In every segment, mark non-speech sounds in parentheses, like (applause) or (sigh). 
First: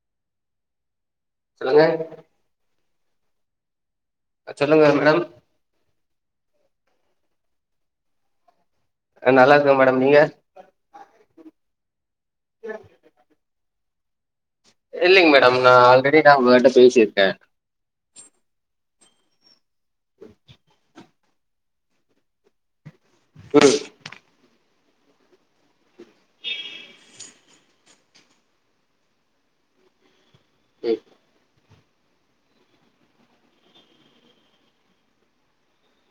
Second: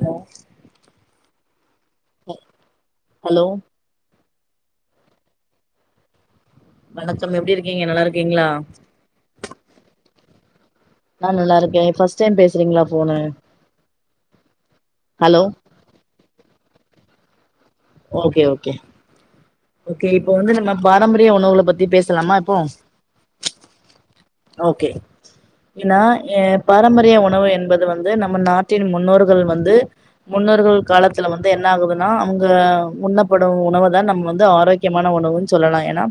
allow சொல்லுங்க hello அ சொல்லுங்க மேடம் வணக்கம் எப்டி இருக்கீங்க நல்லாருக்கீங்களா ஆ நல்லாருக்கே மேடம் நீங்க நா நல்லாருக்கே ஃபர்ஸ்ட் டைம் பேசுறீங்ளா ஃபோனு இல்லிங் ஹலோ மேடம் நா ஆல்ரெடி நா உங்கள்ட்ட பேசிர்க்கே ஓகே ஓகே ஓகே இப்போ வந்து நம்ம பாரம்பரிய உணவுகள பத்தி பேசலாமா இப்போ ம் ஓகே ஏன்னா ஏ பாரம்பரிய உணவு என்பது வந்து நம்ம நாட்டின் முன்னோர்கள் வந்து முன்னோர்கள் காலத்துல வந்து என்ன ஆகுதுன்னா அவங் க உண்ணப்படும் உணவு தா நம்ம வந்து ஆரோக்கியமான உணவுன்னு சொல்லலா ஏன்னா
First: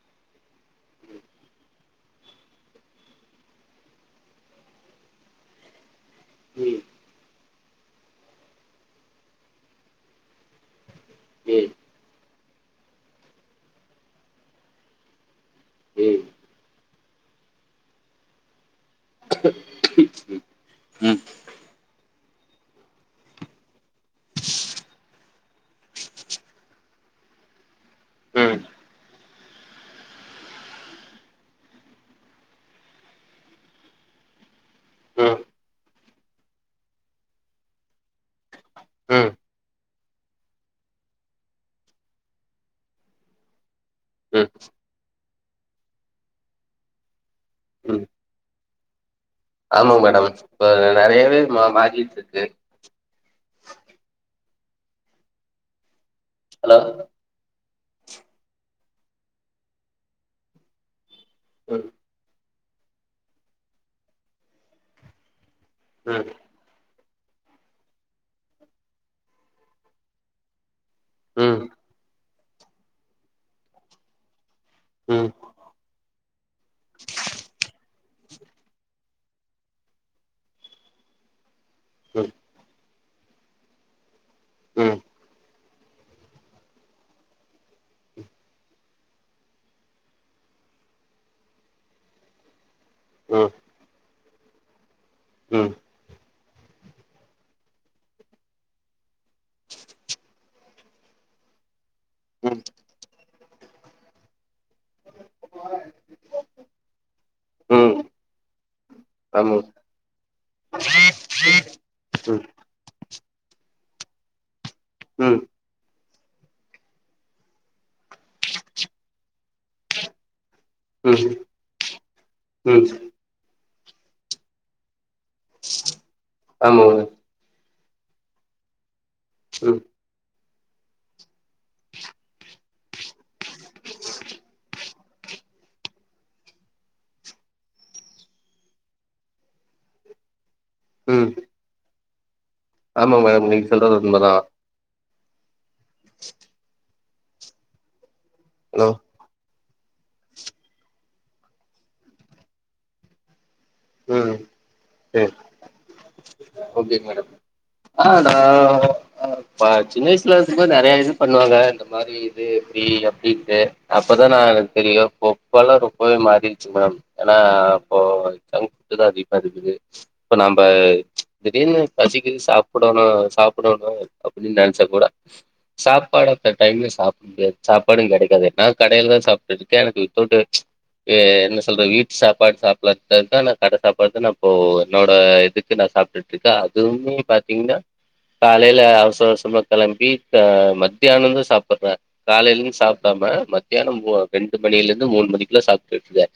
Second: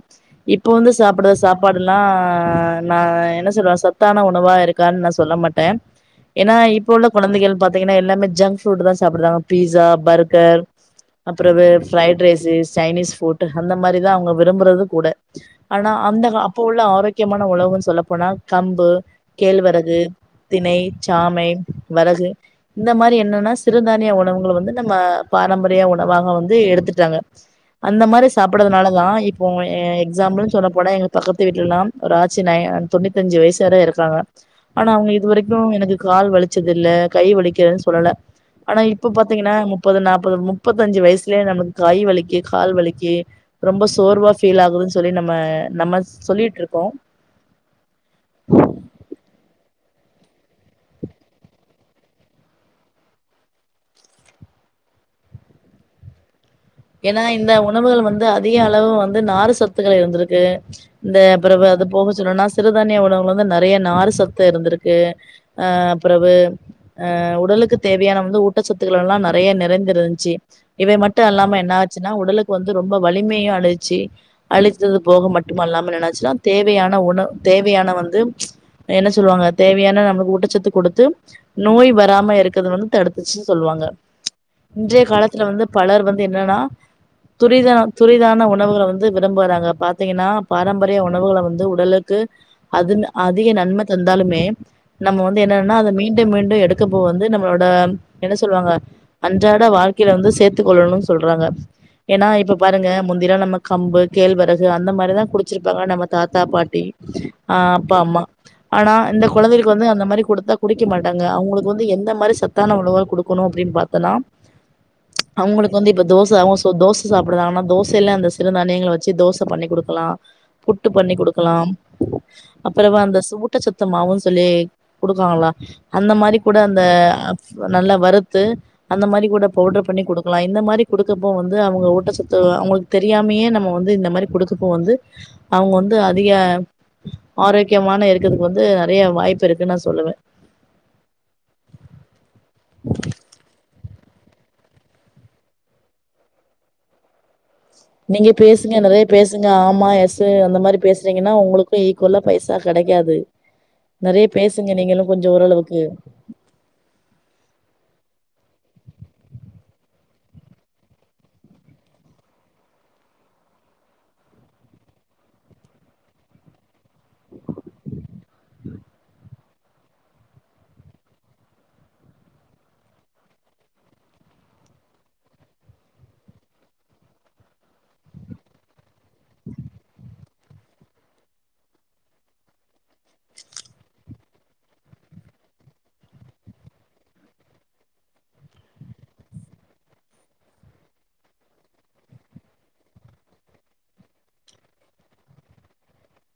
இப்போ வந்து சாப்புட சாப்பாடுல்லா நா என்ன சொல்ற சத்தான உணவா இருக் கான் நா சொல்ல மாட்டே ஏன்னா ம் இப்போ உள்ள குழந்தைகள் பாத்தீங்கன்னா எல்லாமே ஜங்க் ஃபுட் தா சாப்புடுத்தாங்க பீஸா பர்கர் அப்ற வே ம் ஃப்ரைட்டு ரைஸ் சைனீஸ் ஃபுட் அந்த மாரிதா அவங்க விரும்பறது கூட ஆனா அந்த அப்ப உள்ள ஆரோக்கியமான உணவுன் சொல்லப்போனா கம்பு கேழ்வரகு தினை சாமை வரகு இந்த மாரி என்னன்னா சிறுதானிய உணவுங்க வந்து நம்ம பாரம்பரிய உணவாக வந்து எடுத்துட்டாங்க அந்த மாரி ம் ம் சாப்புடனாலதா இப்போ எக்ஸாம்பிள்ன் சொல்ல போனா எங்க பக்கத்து வீட்டுலல்லா ஒரு ஆச்சி நய தொண்ணூத்தி அஞ்சி வயசு வர இருக்காங்க ஆனா அவங்க ம் இது ம் வரைக்கு எனக்கு கால் வலிச்சது இல்ல கை வலிக்கிறேன்னு சொல்லல ஆனா இப்ப பாத்தீங்கன்னா முப்பது நாப்பது முப் பத்தஞ்சு வயசுலயே நமக்கு கை வலிக்கு கால் வலிக்கு ரொம்ப சோர்வாக ம் ம் ஃபீல் ஆகுது தோழி நம்ம நம்ம சொல்லிட்ருக்கோ ஆமா மேடம் இப்ப நெறையவே மா மாரிட்ருக்கு ஹலோ ஏன்னா இந்த உணவுகள் வந்து அதிக அளவு வந்து நாறு சத்துக்கள் இருந்துருக்கு இந்த பிறவு அது ம் போக சொல்லும்னா சிறுதானிய உணவுல வந்து நெறைய நார் சத்து இருந்திருக்கு அ ம் பிறவு அ உடலுக்கு தேவையான வந்து ஊட்டச்சத்துக்கள் எல்லா நெறைய நெறஞ்சிருந்துச்சி இவை மட்டு அல்லாம ம் என்ன ஆச்சுன்னா உடலுக்கு வந்து ரொம்ப வலிமை அழிச்சு அழித்தது போக ம் ம் மட்டும் அல்லாம எனாசுன்னா தேவையான உணவு தேவையான வந்து என்ன சொல்வாங்க தேவையான நம்மளுக்கு ஊட்டச்சத்து குடுத்து நோய் வராம இருக்கறது வந்து தடுத் துச்சி சொல்வாங்க ம் இன்றைய காலத்துல வந்து பலர் வந்து என்னன்னா துரிதான துரிதான உணவுகள வந்து விரும்புறாங்க பாத்தீங்ன்னா பாரம்பரிய உணவுகள வந்து உடலுக்கு அது அதிக ம் நன்ம தந்தாலுமே நம்ம வந்து ம் ம் என்னன்னா அத மீண்டு மீண்டு எடு க்கப்போ வந்து நம்மளோட என்ன சொல்லுவாங்க அன்றாட வாழ்க்கையில வந்து சேர்த்து கொள்ளணு சொல்றாங்க ஏன்னா இப்ப பாருங்க முந்திலா நம்ம கம்பு கேழ்வரகு அந்த மாரிதா குடிச்சிருப்பாங்க நம்ம தாத்தா பாட்டி ஆ ம் அப்பா அம்மா ஆனா இந்த ஆமா ம் குழந்தைளுக்கு வந்து அந்த மாரி குடுத்தா குடிக்க மாட்டாங்க அவங்களுக்கு வந்து எந்த மாரி சத்தான உணவுகள் குடுக்கணு அப்டின்னு பாத்தன்னா அவுங்ளுக் வந்து இப்ப தோச அவங்க தோச சாப்புடுதாங்கன்னா தோசைல்ல அந்த சிறுதானியங்க வச்சு தோச பண்ணி குடுக்கலா புட்டு பண்ணி ம் ம் குடுக்கலாம் ம் அப்றமா அந்த ஊட்டச்சத்துமாவுன் சொல்லி குடுக்காங்ளா அந்த மாரி கூட அந்த ஆமாங்க நல்லா வறுத்து அந்த மாரி கூட ம் பவுடர் பண்ணி குடுக் கலா இந்த மாரி குடுக்கப்போ வந்து அவங்க ஊட்டச்சத்து அவங்ளுக் தெரியாமையே நம்ம வந்து இந்த மாரி குடுக்கப்போ வந்து அவங்க வந்து அதிக ஆரோக்கியமான இருக்கதுக்கு வந்து நெறைய வாய்ப்பு இருக்குன்னு நா சொல்லுவே ம் ஆமா மேம் நீங்க சொல்றது உண்ம தா நீங்க ஹலோ பேசுங்கனதே பேசுங்க ஆமா எஸ் அந்த மாரி பேசுறீங்கன்னா உங்களுக்கு ஈக்குவலா பைசா கடைக்காது நறைய ம் பேசுங்க நீங்களு கொஞ்சோ ஓரளவுக்கு ஓகேங் மேடம் ஆ நா அ ப்பா சின்ன வயசுல இருக்கு போது நறையா இது பண்ணுவாங்க இந்த மாரி இது எப்டி அப்டின்னுட்டு அப்பதான நா எனக்கு தெரியு பொப் இபெல்லா ரொம்பவே மாறிருச்சு மேடம் ஏன்னா அப்போ ஜங்க் ஃபுட்டு தா அதிப்பா இருக்குது இப்ப நம்ப திடீர்னு பசிக்குது சாப்புடணு சாப்புடணு அப்டின்னு நெனச்சா கூட சாப்பாடு அடுத்த டைம்லே சாப்பு முடியாது சாப்பாடு கெடைக்காது நா கடையில தா சாப்டுட்டு இருக்கே எனக்கு வித்தவுட் ஆ என்ன சொல்றது வீட்டு சாப்பாடு சாப்புலானு (unintelligible) தா நா கட சாப்பாடு தா நா அப்போ என்னோட இதுக்கு நா சாப்ட்டுட்டு இருக்கே அதுவுமே பாத்தீங்கன்னா காலையில அவசர அவசரமா கெளம்பி இப்ப மத்தியானம்ந்தா சாப்பறே காலையில இருந்து சாப்ட்டாம மதியான மூ ரெண்டு மணியில இருந்து மூணு மணிக்குள்ள சாப்ட்டுட்டு இருக்கே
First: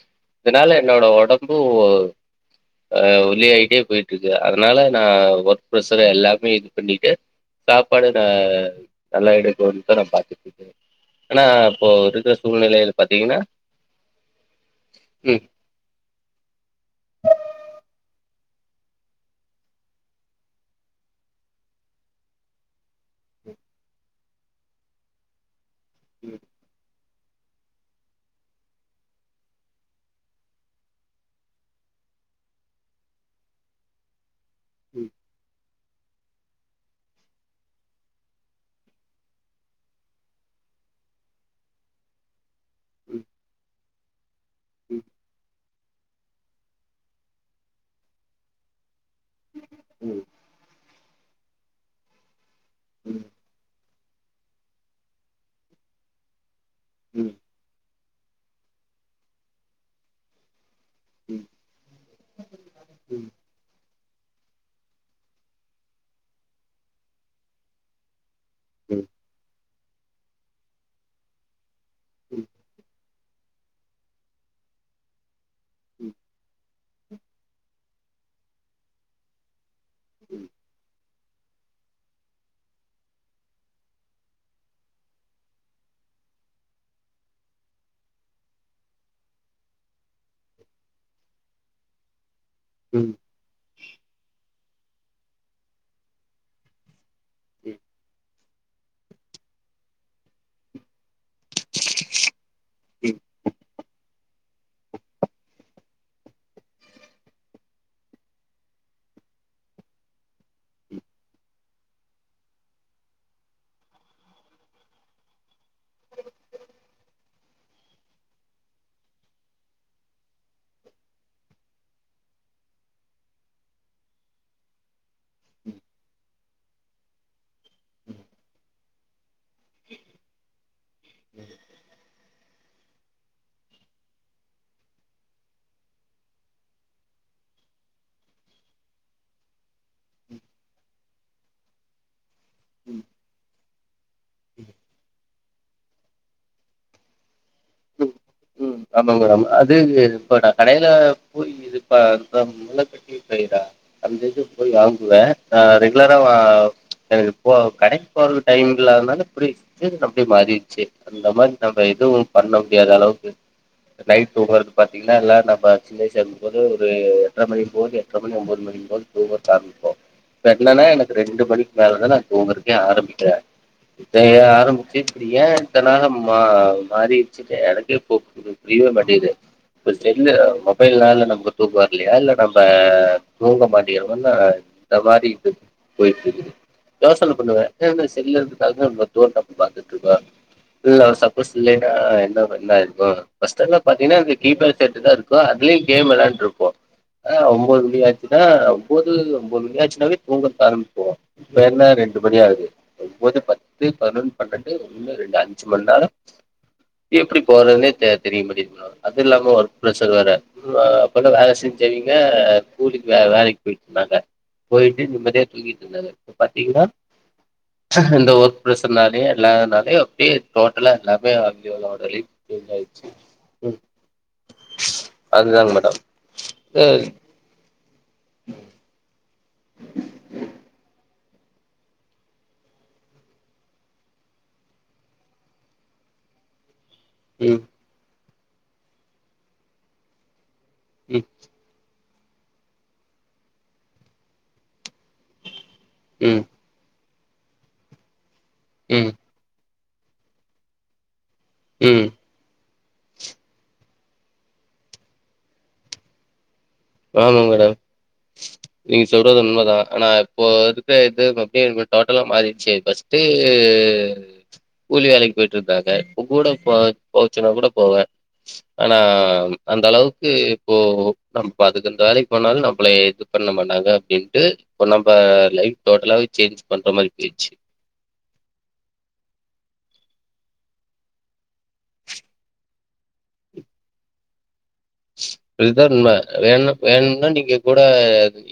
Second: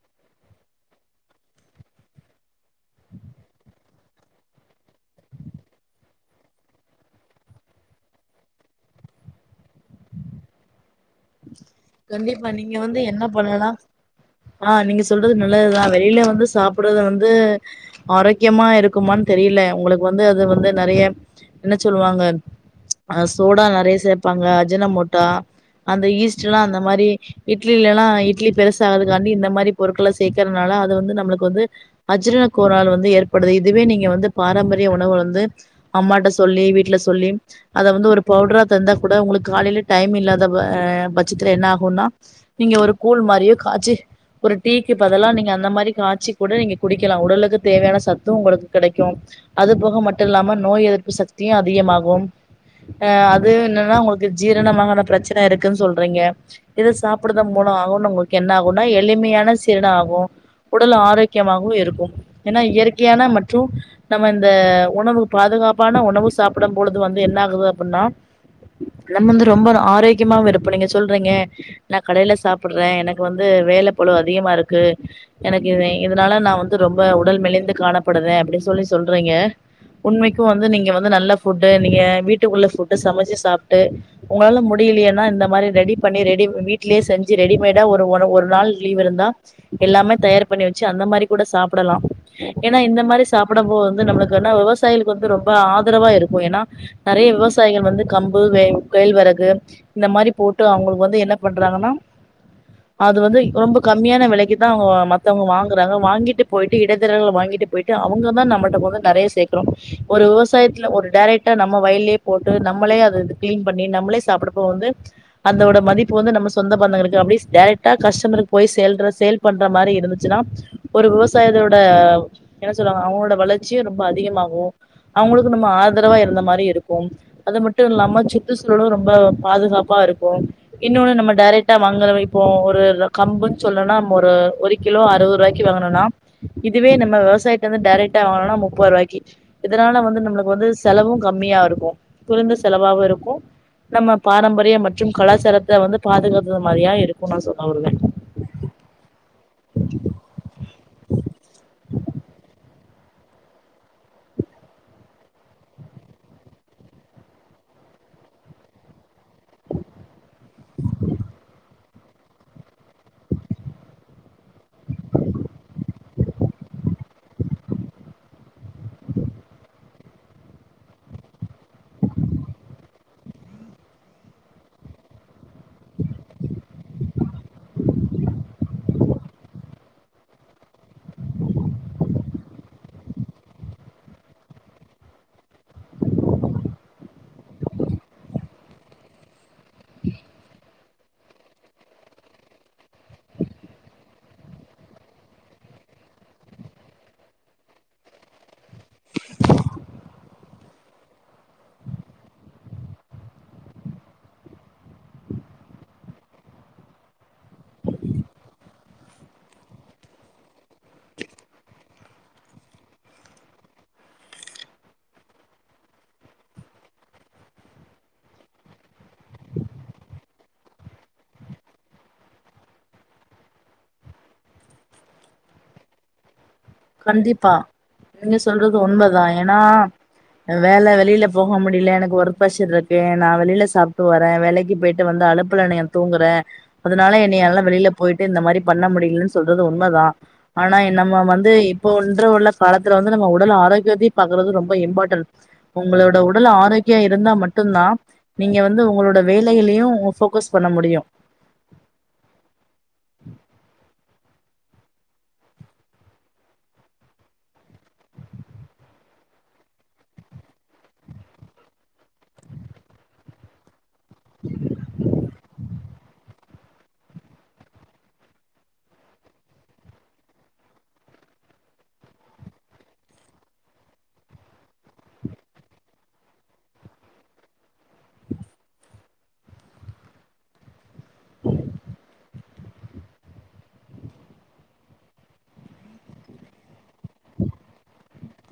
இதனால என்னோட ஒடம்பு அ ஒல்லி ஆய்ட்டே போய்ட்டு இருக்கு அதனால நா ஒர்க் ப்ரஷர் எல்லாமே இது பண்ணிட்டு சாப்பாடு நா நல்லா எடுக்குன்னு தா நா பாத்துட்டு இருக்கே கண்டிப்பா நீங்க வந்து என்ன பாத்தீங்கன்னா பண்ணலா ஆ நீங்க சொல்றது ம் நல்லதுதா வெளில வந்து சாப் சாப்புடுறது வந்து ஆரோக்கியமா இருக்கும்மான்னு தெரியில உங்களுக்கு வந்து அது வந்து நறைய என்ன சொல்லுவாங்க அ சோடா நறைய சேப்பாங்க அஜின மோட்டா அந்த ஈஸ் அந்த மாரி இட்லிலலா இட்லி பெருசா ஆகறத்துக்காண்டி இந்த மாரி பொருட்கள சேக்கறனால அத வந்து நம்மளுக்கு வந்து அஜிரண கோளாறு வந்து ஏற்படுது இதுவே நீங்க வந்து பாரம்பரிய ம் உணவு வந்து அம்மாட்ட சொல்லி வீட்டுல சொல்லி அத வந்து ஒரு பவுட்ரா தந்தா கூட உங்களுக்கு காலையில டைம் இல்லாத ப பட் சத்ல என்னா ஆகும்ன்னா நீங்க ஒரு கூழ் மாரியே காச்சி ஒரு டீக்கு ம் பதிலா நீங்க அந்த மாரி காய்சி கூட நீங்க குடிக்கலா உடலுக்கு தேவையான சத்து உங்களுக்கு கடைக்கு அதுபோக ம் மட்டு இல்லாம நோய் எதிர்ப்பு சக்தியு அதிகமாகு ஆ ம் ம் அ துவே என்னன்னா உங்களுக்கு ஜீரணமாகாத ப்ரச்சன இருக்குன்னு சொல்றீங்க இத ம் ம் சாப்பிடுத மூலம் அவ உங்க என்ன ஆகும்னா எளிமையான சீரன ஆகு உடல் ம் ஆரோக்கியமாவு இருக்கு ஏன்னா ம் இயற்கையான ம் மற்று நம்ம இந்த உணவு பாதுகாப்பான உணவு சாப்பிடு பொழுது வந்து என்ன ஆகுது அப்டின்னா நம்ம வந்து ரொம்ப ஆரோக்கியமாவு இருப்போ நீங்க சொல்றீங்க நா கடையில சாப்ட்டுறே எனக் கு வந்து வேல பழு அதிகமா இருக்கு எனக்கு இது இதனால நா வந் து ரொம்ப உடல் மெலிந்து காணப்படுறே அப்டின்னு சொல்லி சொல்றீங்க உண்மைக்கு வந்து நீங்க வந்து நல்ல ஃபுட்டு நீங்க வீட்டுக்குள்ள ஃபுட்டு சமச்சு சாப்ட்டு உங்களால முடியலையேன்னா இந்த மாரி ரெடி பண்ணி ரெடி வீட்டுலேயே செஞ்சு ரெடிமேடா ஒரு ஒரு ஒரு நாள் லீவ் இருந்தா எல்லாமே தயார் பண்ணி வச்சு அந்த மாரி கூட சாப்டலா ஏன்னா ம் இந்த ம் மாரி சாப்ட்ட போது வந்து நம்மளுக்கு என்ன விவசாயிகளுக்கு வந்து ரொம்ப ஆதரவா இருக்கு ஏன்னா நறைய ம் விவசாயிகள் வந்து கம்பு வே கோழ்வரகு இந்த மாரி போட்டு அவுங்களுக்கு வந்து என்ன பண்றாங்கன்னா ம் அது வந்து ரொம்ப கம்மியான விலைக்கு தா அவுங்க மத்தவங்க வாங்கு றாங்க வாங்கிட்டு போய்ட்டு இடைத்தரர்கள் வாங்கிட்டு போய்ட்டு அவுங்க தா நம்மள்ட கொண்டு நறைய சேக்கறோ ஒரு விவசாயத்துல ஒரு ட்ரைக்டா நம்ம வயல்லே போட்டு நம்மளே அத இது கிளீன் பண்ணி நம்மளே சாப்ட்டப்போ வந்து அந்தோட மதிப்பு வந்து நம்ம சொந்த பந்தங்களுக்கு அப்டி ட்ரைக்டா கஸ்டமருக்கு போய் சேல்ற சேல் பண்ற மாரி இருந்துச்சுன்னா ஒரு விவசாயத்தோட என்ன சொல்லுவாங்க அவுங்களோட வளர்ச்சியு ரொம்ப அதிகமாகு அவுங்களுக்கு நம்ம ஆதரவா இருந்த மாரி இருக்கு அது மட்டு இல்லாம சுற்றுச்சூழலு ரொம்ப பாதுகாப்பாருக் இன்னொன்னு நம்ம டாரெக்ட்டா மங்கல வைப்போ ஒரு கம்புன் சொல்லுனா நம்ப ஒரு ஒரு கிலோ அறுவது ரூவாய்க்கு வாங்கணுனா இதுவே நம்ம விவசாயத்த வந்து டாரைக்ட்டா வாங்கனா முப்பது ரூவாய்க்கு இதனால வந்து நம்ளுக்கு வந்து செலவு கம்மியா இருக்கு குறைந்த செலவாவு இருக்கு நம்ம பாரம்பரிய மற்றும் கலாச்சாரத்த வந்து பாதுகாத்தது மாரியா இருக்குன் நா சொல்ல வருவே உம் ஆமாங்க மேடம் அது இப்ப நா கடைல போய் இதுப்ப பண்றோ அஞ்சஞ்சு போய் வாங்குவே ஆ ரெகுலரா வா எனக் இப்போ கடைக்கு போறதுக் டைம் இல்லாத நால இப்டி இருந்து அப்டி மாறிருச்சு அந்த மாரி நம்ம எதுவு பண்ண முடியாத அளவுக்கு நைட் தூங்கறது பாத்தீங்னா எல்லா நம்ப சின்ன வயசுல இருக்கும்போது ஒரு எட்ர மணி போது எட்ர மணி ஒம்போது மணி இருந்தாலு தூங்க சாதிப்போ இப்ப என்னென்னா எனக் ரெண்டு மணிக் மேலதா நா தூங்கறதுக்கே ஆரமிக்கறே இப்பயே ஆரமிச்சு பீரியா இருந்தன்னா நம்ம மாறி வெச்சுட்டு எனக்கே இப்போ புரு புரியவே மாட்டிக்து இப்ப செல்லு மொபைல்னால நம்ப தூக்க வர்லையா இல்ல நம்ப தூங்க மாட்டேங்கிறோம்மா இல்ல இந்த மாரி இது போயிட்டு இருக்குது யேசன பண்ணுவே ஏ இந்த செல்லருந்து பாக்கனு (unintelligible) பாத்துட்டு இருக்கோ இல்ல சப்போஸ் இல்லைன்ன என்ன என்னாயிருக் ம் பஸ்ட் எல்லா பாத்தீங்னா இந்த கீபேட் செட் தா இருக்கு அதுலே கேம் வெளாண்டுட்டிருப்போ ஆஹ ஒம்போது மணி ஆச்சுன்னா ஒம்போது ஒம்போது மணி ஆச்சுனாவே தூங்கறதுக் ஆரமிப்போ இப்ப என்ன ரெண்டு மணி ஆகுது ஒம்போது பத்து பதினொன்னு பண்னெண்டு ஒன்னு ரெண்டு அஞ்சுமண்ணேரோ எப்டி போறதுனே சரியா தெரிய மாட்டிங்கிது மேடம் அது இல்லாம ஒர்க் ப்ரஷர் வேற இவங்க அப்ப தா வேல செஞ்சவிங்க கூலிக்கு வே வேலைக் போயிட்டு இருந்தாங்க போயிட்டு நிம்மதியா தூங்கிட்டு இருந்தாங்க இப்ப பாத்தீங்னா இந்த ஒர்க் ப்ரஷர்னாலே இல்லாதனாலே அப்டியே டோட்டலா எல்லாமே அவிங்களோட லீவ் இதாயிருச்சு ம் அதுதாங்க மேடம் கண்டிப்பா நீங்க சொல்றது உண்மதா ஏனா வேல வெளில போக முடில எனக் ஒர்க் ப்ரஷர்ருக்கு நா வெளில சாப்ட்டு வரே வேலைக்கு போயிட்டு வந்து அழுப்புல என்னைய தூங்குறே அதனால ம் என்னையால வெளில போயிட்டு இந்த மாரி பண்ண முடியலன் சொல்றது உண்மதா ஆனா என்ன நம்ம ம் வந்து இப்போ ஒன்று உள்ள காலத்துல வந்து நம்ப உடல் ஆரோக்கியத்தையு பாக்குறது ரொம்ப இம்பார்டன்ட் உங்களோட ம் உடல் ஆரோக்கியா இருந்தா மட்டுந்தா நீங்க வந்து ம் உங்களோட வேலையிலையு போக்கஸ் பண்ண முடியு ம் ஆமா மேடம் நீங்க சொல்றது உண்ம தா ஆனா இப்போ இருக்கற இது அப்டியே டோட்டலா மாறிருச்சு ஃபஸ்ட்டு கூலி வேலைக் போயிட்டு இருந்தாங்க இப்ப கூட போ போச்சுன்னா கூட போவே ஆனா அந்த அளவுக்கு இப்போ இப்ப அதுக் இந்த வேலைக்கு போனாலு நம்பளே இது பண்ண மாட்டாங்க அப்டின்ட்டு இப்ப நம்ப லைப் டோட்டலாவே சேஞ்ச் பண்ற மாரி போயிருச்சு இது தா உண்ம வேணு வேணும்னா நீங்க கூட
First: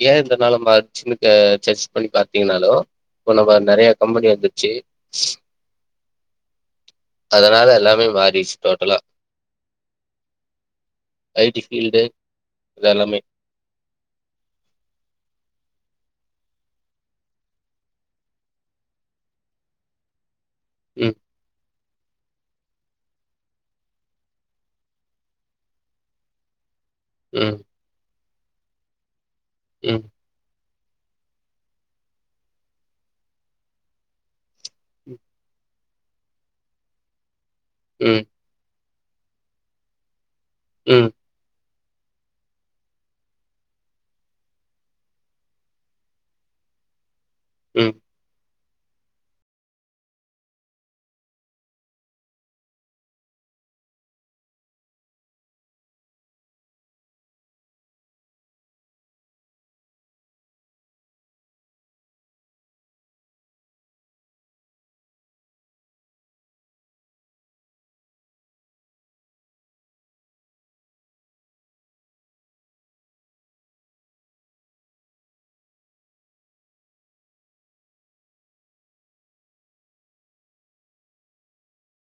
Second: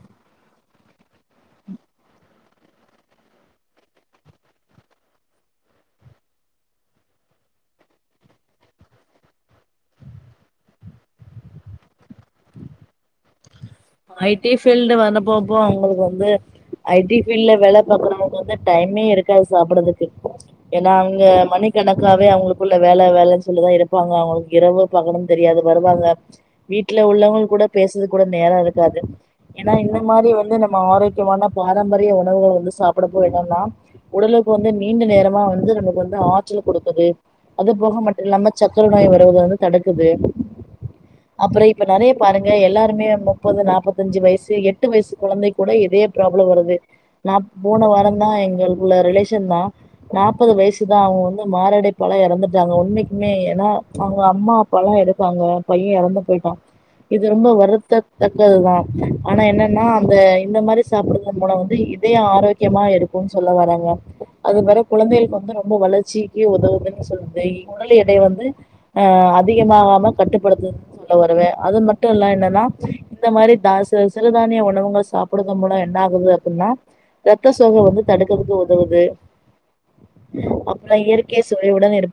ஏ இந்த நெளம சின்னது சர்ச் பண்ணி பாத்தீங்னாலு இப்ப நம்ப நெறையா கம்பெனி வந்துருச்சு (inaudible) அதனால எல்லாமே மாறிருச்சு டோட்டலா ஐ டி ஃபீல்ட்டு இது எல்லாமே ஐ டி ஃபீல்டு வந்துப்போப்போ ஒங்களுக்கு வந்து ஐ டி ஃபீல்ட்ல வேல பாக்குறவங்க வந்து டைமே இருக்காது சாப்டதுக்கு ஏன்னா ம், அங்க மணி கணக்காவே அவுங்களுக்குள்ள வேல வேலன்னு சொல்லிதா இருப்பாங்க அவுங்களுக்கு இரவு பகலு தெரியாது வருவாங்க வீட்ல உள்ளவங்க ம், கூட பேசுது கூட நேரோ இருக்காது ஏன்னா இந்த ம், மாரி வந்து நம்ம ஆரோக்கியமான பாரம்பரிய உணவுகள் வந்து சாப்ட போனம்ன்னா உடலுக்கு வந்து நீண்ட நேரமா வந்து நமக்கு வந்து ஆற்றல் குடுக்குது அது போக மட்டு ம், இல்லாம சக்கர நோய வருவது வந்து தடுக்குது ம் அப்பறோ இப்ப நெறய பாருங்க எல்லாருமே வந்து முப்பது நாபத்தஞ்சு வயசு எட்டு வயசு கொழந்தைக்கு கூட இதய ப்ராப்ளம் வருது நா போன ம் வாரந் தா எங்க உள்ள ரிலேஷன் தா நாப்பது வயசுதா அவுங்க வந்து மாரடைப்பால எறந்துட்டாங்க உண்மைக்குமே ஏன்னா அவுங்க அம்மா அப்பாலா இருக்காங்க பைய எறந்து போயிட்டா இது ரொம்ப வருத்த தக்கது தா ஆனா என்னன்னா அந்த இந்த மாரி சாப்புடுவதன் மூலம் வந்து இதய ஆரோக்கிய க்கியமா இருக்கும்ன் சொல்ல வறாங்க அது பிற குழந்தைகளுக்கு வந்து ரொம்ப வளர்ச்சிக்கு உதவுதுன் சொல்து உடல் எடை வந்து ஆ அதிகமாகாம கட்டுப்படுத்துதுன் சொல்ல வருவே அது மட்டு இல்லா என்னன்னா இந்த மாரி தா சிறுதானிய உணவுங்கள் சாப்பிடுறது மூலம் என்ன ஆகுது அப்டின்னா ரத்த சோக வந்து தடுக்குறதுக்கு உதவுது அப்றோ இயற்கை சுவையுடன் இருக்